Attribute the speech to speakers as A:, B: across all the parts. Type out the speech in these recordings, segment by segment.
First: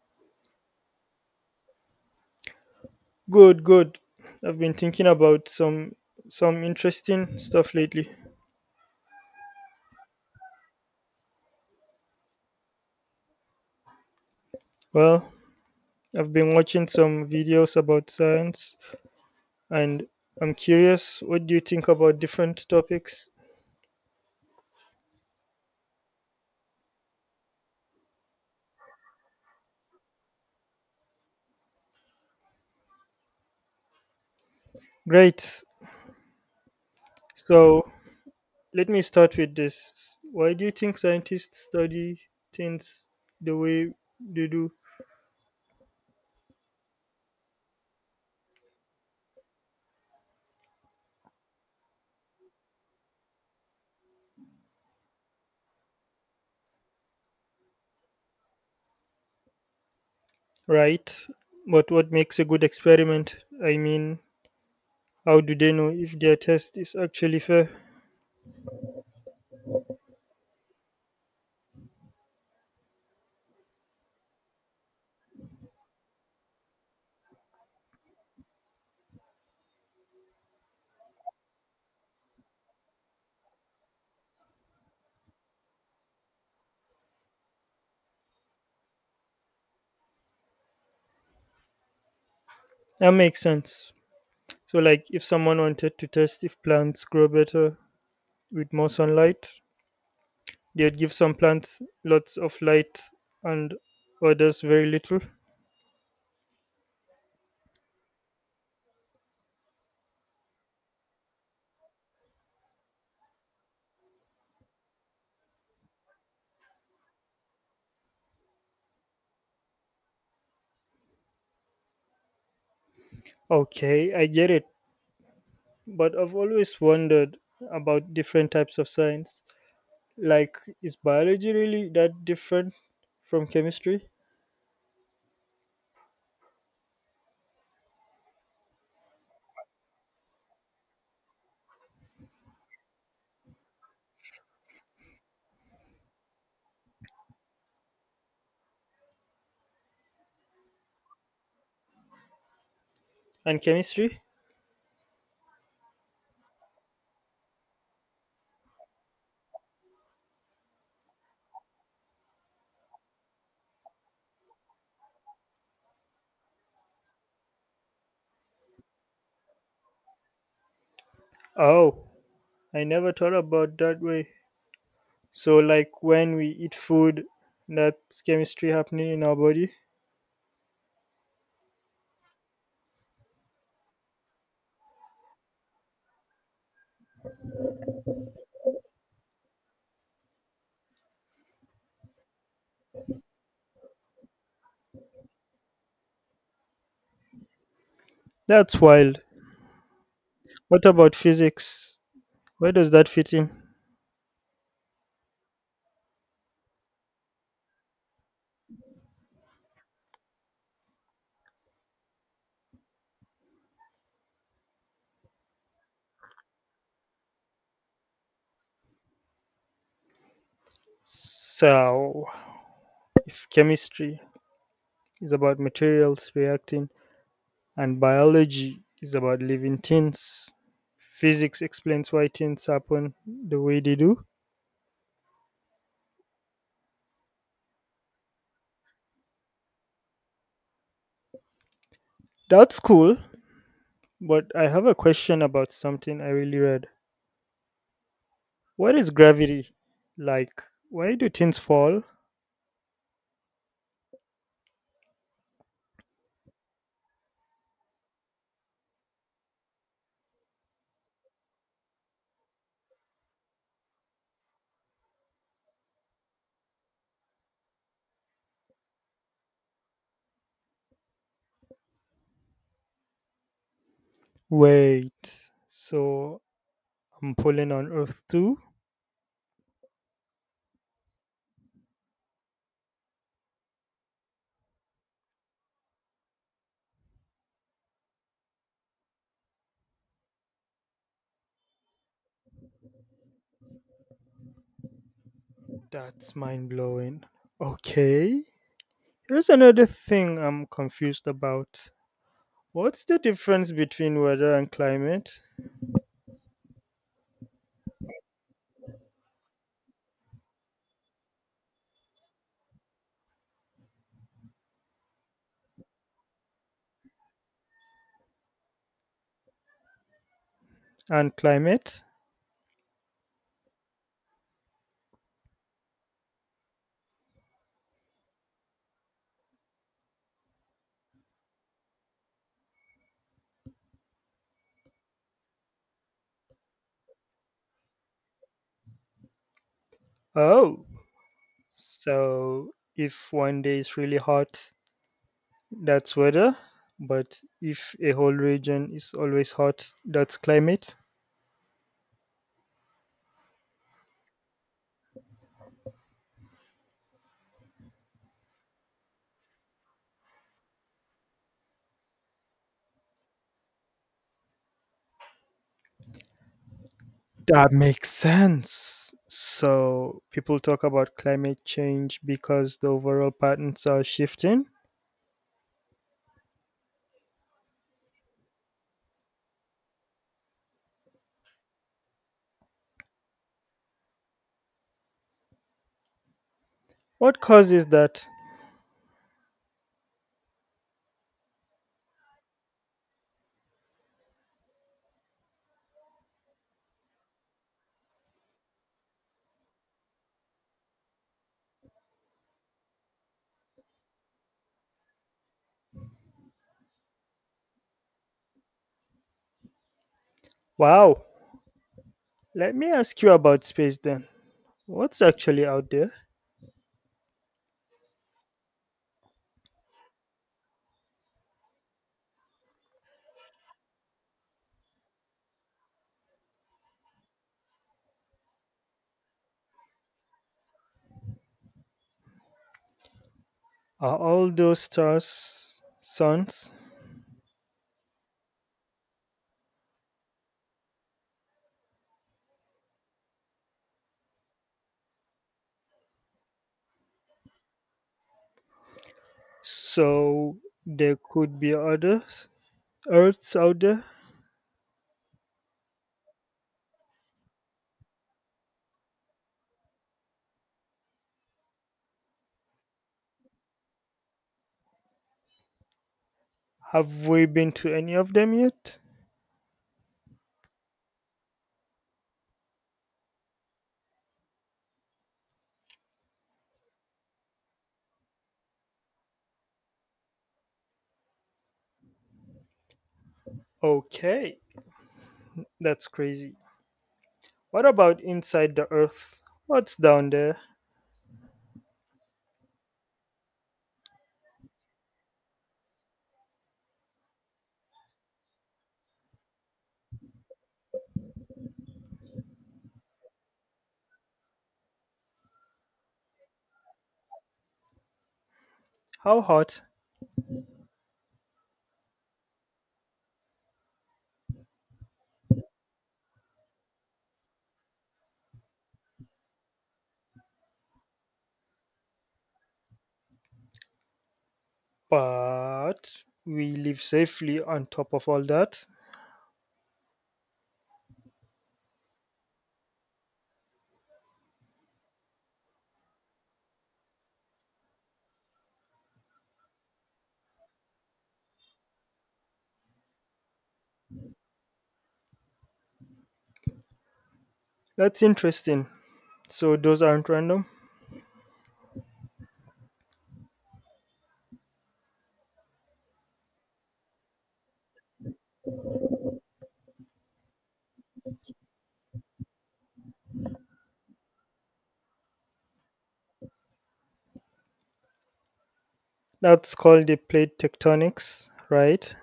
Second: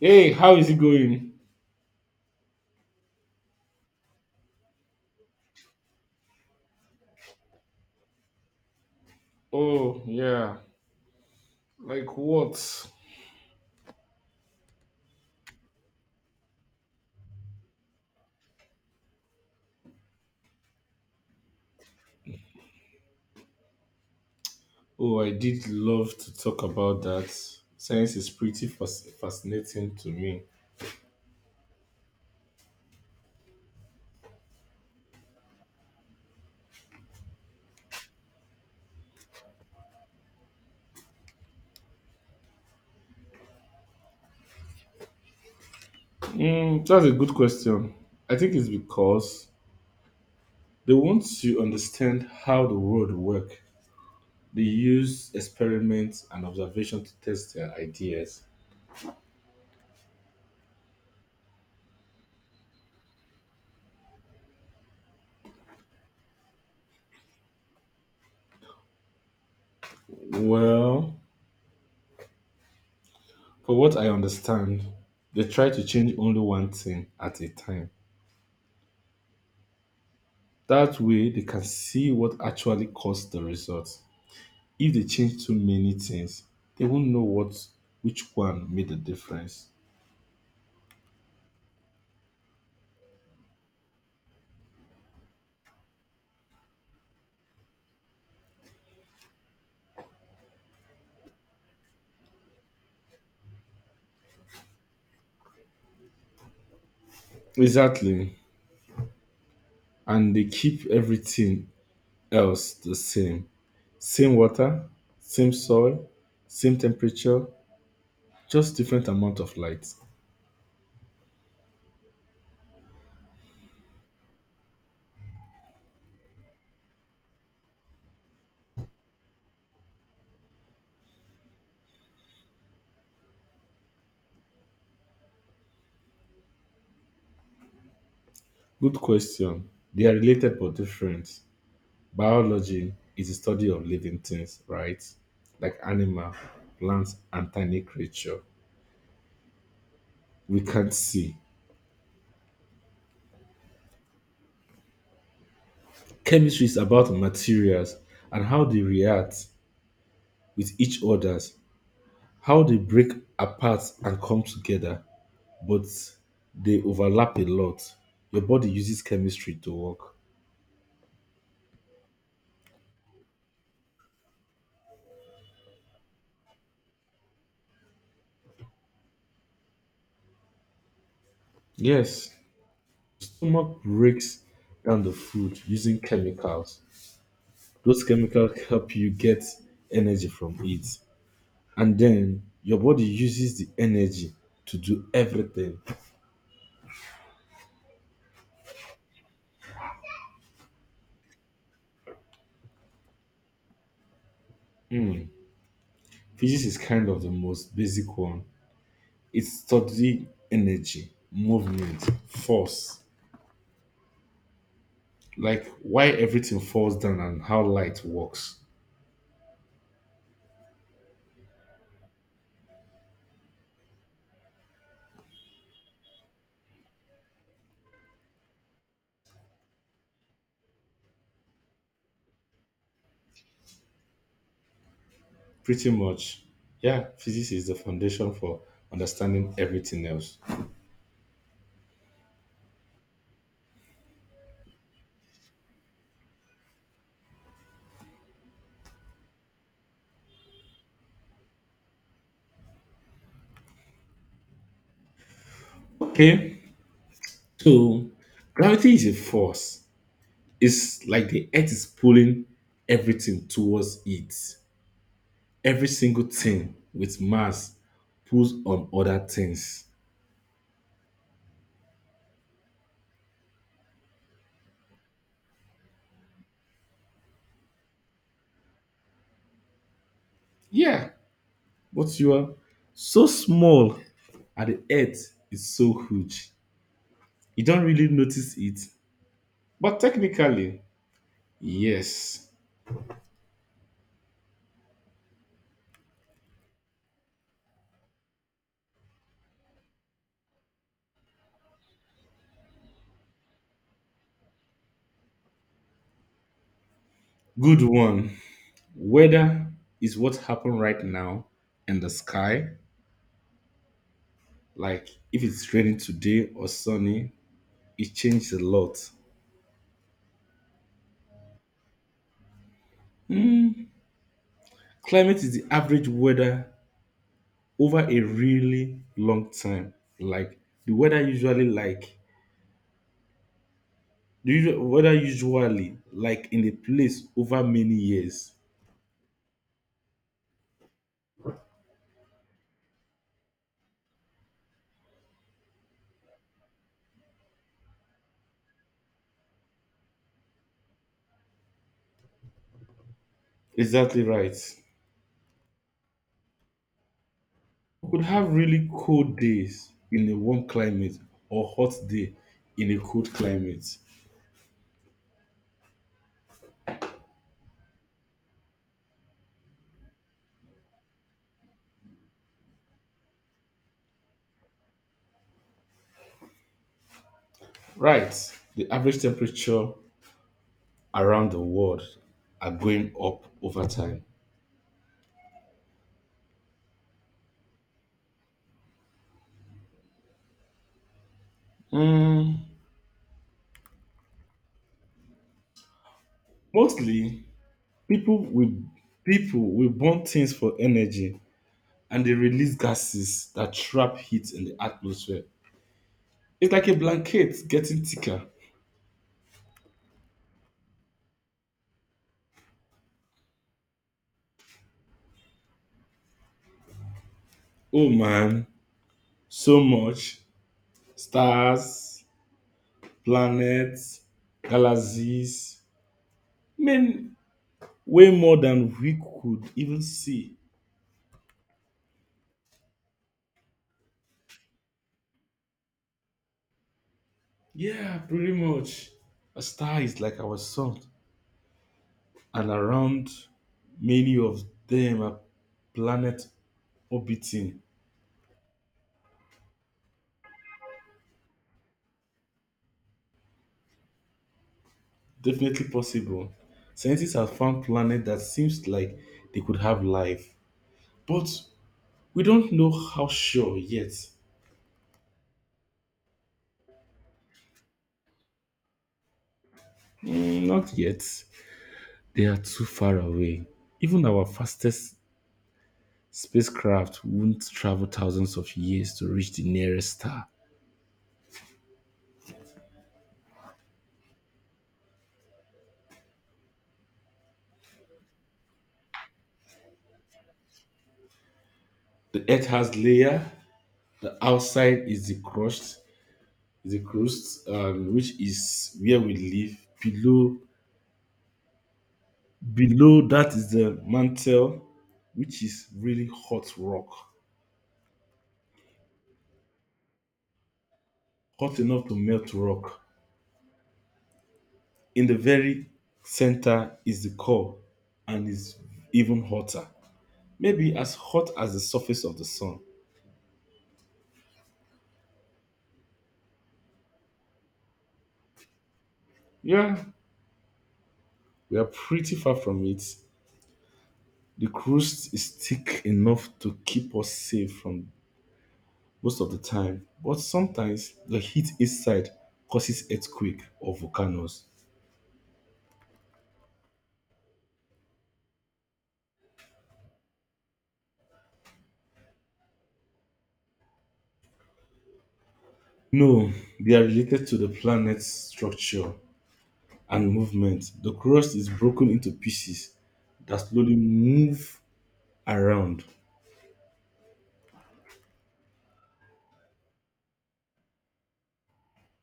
A: Hey, how is it going?
B: Good, good. I've been thinking about some interesting stuff lately.
A: Oh, yeah. Like what?
B: Well, I've been watching some videos about science and I'm curious, what do you think about different topics?
A: Oh, I did love to talk about that. Science is pretty fascinating to me.
B: Great. So, let me start with this. Why do you think scientists study things the way they do?
A: Mm, that's a good question. I think it's because they want to understand how the world works. They use experiments and observation to test their ideas.
B: Right. But what makes a good experiment? I mean, how do they know if their test is actually fair?
A: Well, for what I understand, they try to change only one thing at a time. That way, they can see what actually caused the result. If they change too many things, they won't know what which one made the difference.
B: That makes sense. So, like, if someone wanted to test if plants grow better with more sunlight, they'd give some plants lots of light and others very little.
A: Exactly. And they keep everything else the same. Same water, same soil, same temperature, just different amount of light.
B: Okay, I get it. But I've always wondered about different types of science. Like, is biology really that different from chemistry?
A: Good question. They are related but different. Biology is the study of living things, right? Like animal, plants, and tiny creature we can't see.
B: And chemistry?
A: Chemistry is about materials and how they react with each others, how they break apart and come together, but they overlap a lot. Your body uses chemistry to work.
B: Oh, I never thought about that way. So, like, when we eat food, that's chemistry happening in our body?
A: Yes, stomach breaks down the food using chemicals. Those chemicals help you get energy from it. And then your body uses the energy to do everything.
B: That's wild. What about physics? Where does that fit in?
A: Mm. Physics is kind of the most basic one. It studies energy, movement, force, like why everything falls down and how light works.
B: So, if chemistry is about materials reacting and biology is about living things, physics explains why things happen the way they do.
A: Pretty much, yeah, physics is the foundation for understanding everything else.
B: That's cool, but I have a question about something I really read. What is gravity? Like, why do things fall?
A: Okay, so gravity is a force. It's like the earth is pulling everything towards it. Every single thing with mass pulls on other things.
B: Wait, so I'm pulling on Earth too?
A: Yeah, but you are so small and the earth is so huge. You don't really notice it. But technically, yes.
B: That's mind blowing. Okay. Here's another thing I'm confused about. What's the difference between weather and climate?
A: Good one. Weather is what happened right now in the sky. Like if it's raining today or sunny, it changes a lot.
B: And climate?
A: Hmm, climate is the average weather over a really long time. Like the weather usually like the usual, weather usually like in a place over many years.
B: Oh, so if one day is really hot, that's weather. But if a whole region is always hot, that's climate.
A: Exactly right. We could have really cold days in a warm climate or hot day in a cold climate.
B: That makes sense. So people talk about climate change because the overall patterns are shifting.
A: Right. The average temperature around the world are going up over time.
B: What causes that?
A: Mm, mostly, people will people will burn things for energy, and they release gases that trap heat in the atmosphere. It's like a blanket getting thicker.
B: Wow. Let me ask you about space then. What's actually out there?
A: Oh man, so much stars, planets, galaxies, mean way more than we could even see.
B: Are all those stars suns?
A: Yeah, pretty much. A star is like our sun, and around many of them are planet orbiting.
B: So there could be others? Earths out there?
A: Definitely possible. Scientists have found planets that seems like they could have life, but we don't know how sure yet.
B: Have we been to any of them yet?
A: Mm, not yet. They are too far away. Even our fastest spacecraft won't travel thousands of years to reach the nearest star.
B: Okay, that's crazy. What about inside the Earth? What's down there?
A: The Earth has layer. The outside is the crust is a crust, which is where we live. Below, below that is the mantle, which is really hot rock,
B: How hot?
A: hot enough to melt rock. In the very center is the core, and is even hotter, maybe as hot as the surface of the sun.
B: But we live safely on top of all that.
A: Yeah, we are pretty far from it. The crust is thick enough to keep us safe from most of the time, but sometimes the heat inside causes earthquake or volcanoes.
B: That's interesting. So those aren't random.
A: No, they are related to the planet's structure and movement. The crust is broken into pieces that slowly move around.
B: That's called the plate tectonics, right?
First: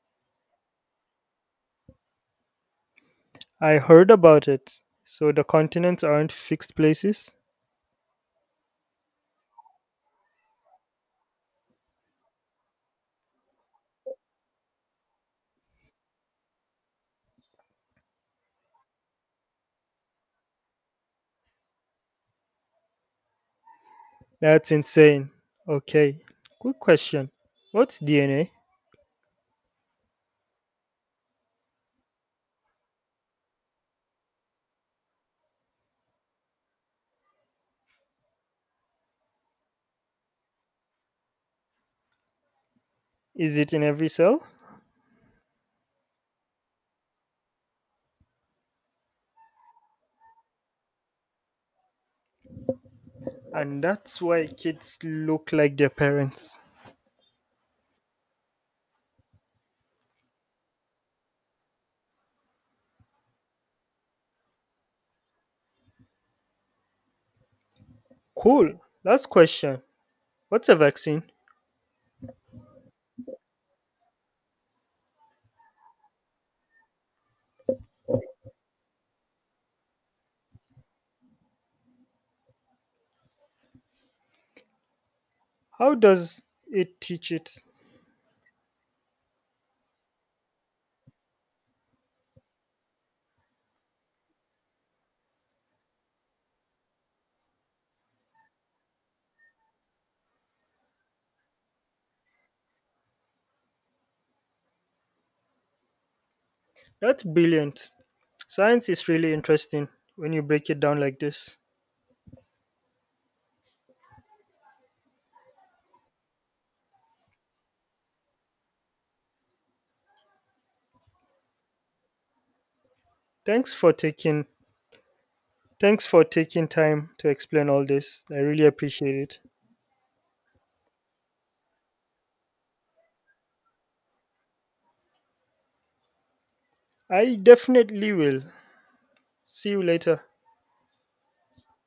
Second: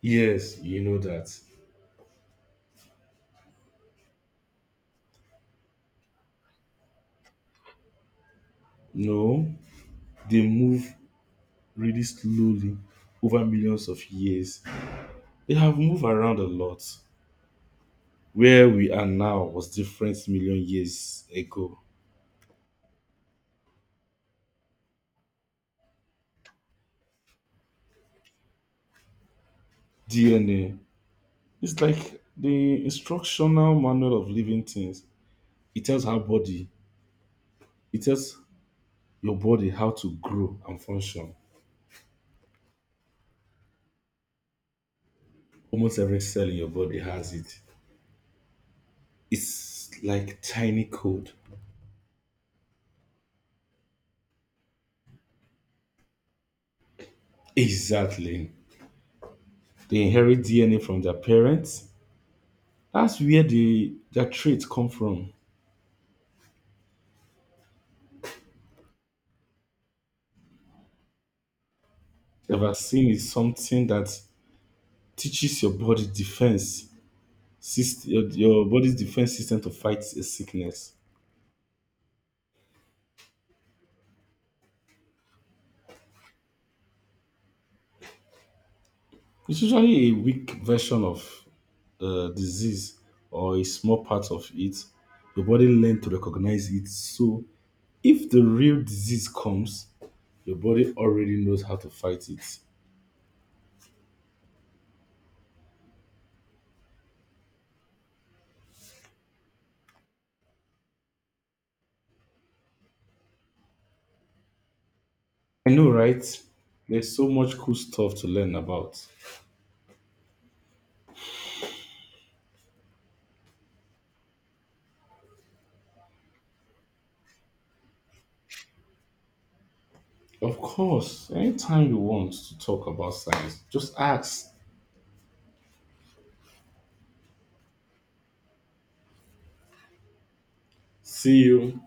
A: Yes, you know that.
B: I heard about it. So the continents aren't fixed places?
A: No, they move really slowly over millions of years. They have moved around a lot. Where we are now was different million years ago.
B: That's insane. Okay. Quick question. What's DNA?
A: DNA. It's like the instructional manual of living things. It tells it tells your body how to grow and function.
B: Is it in every cell?
A: Almost every cell in your body has it. It's like tiny code.
B: And that's why kids look like their parents.
A: Exactly. They inherit DNA from their parents. That's where their traits come from.
B: Cool. Last question. What's a vaccine?
A: The vaccine is something that teaches your body's defense system to fight a sickness.
B: How does it teach it?
A: It's usually a weak version of the disease or a small part of it. Your body learns to recognize it. So if the real disease comes, your body already knows how to fight it.
B: That's brilliant. Science is really interesting when you break it down like this.
A: I know, right? There's so much cool stuff to learn about.
B: Thanks for taking thanks for taking time to explain all this. I really appreciate it.
A: Of course, anytime you want to talk about science, just ask.
B: I definitely will. See you later.
A: See you.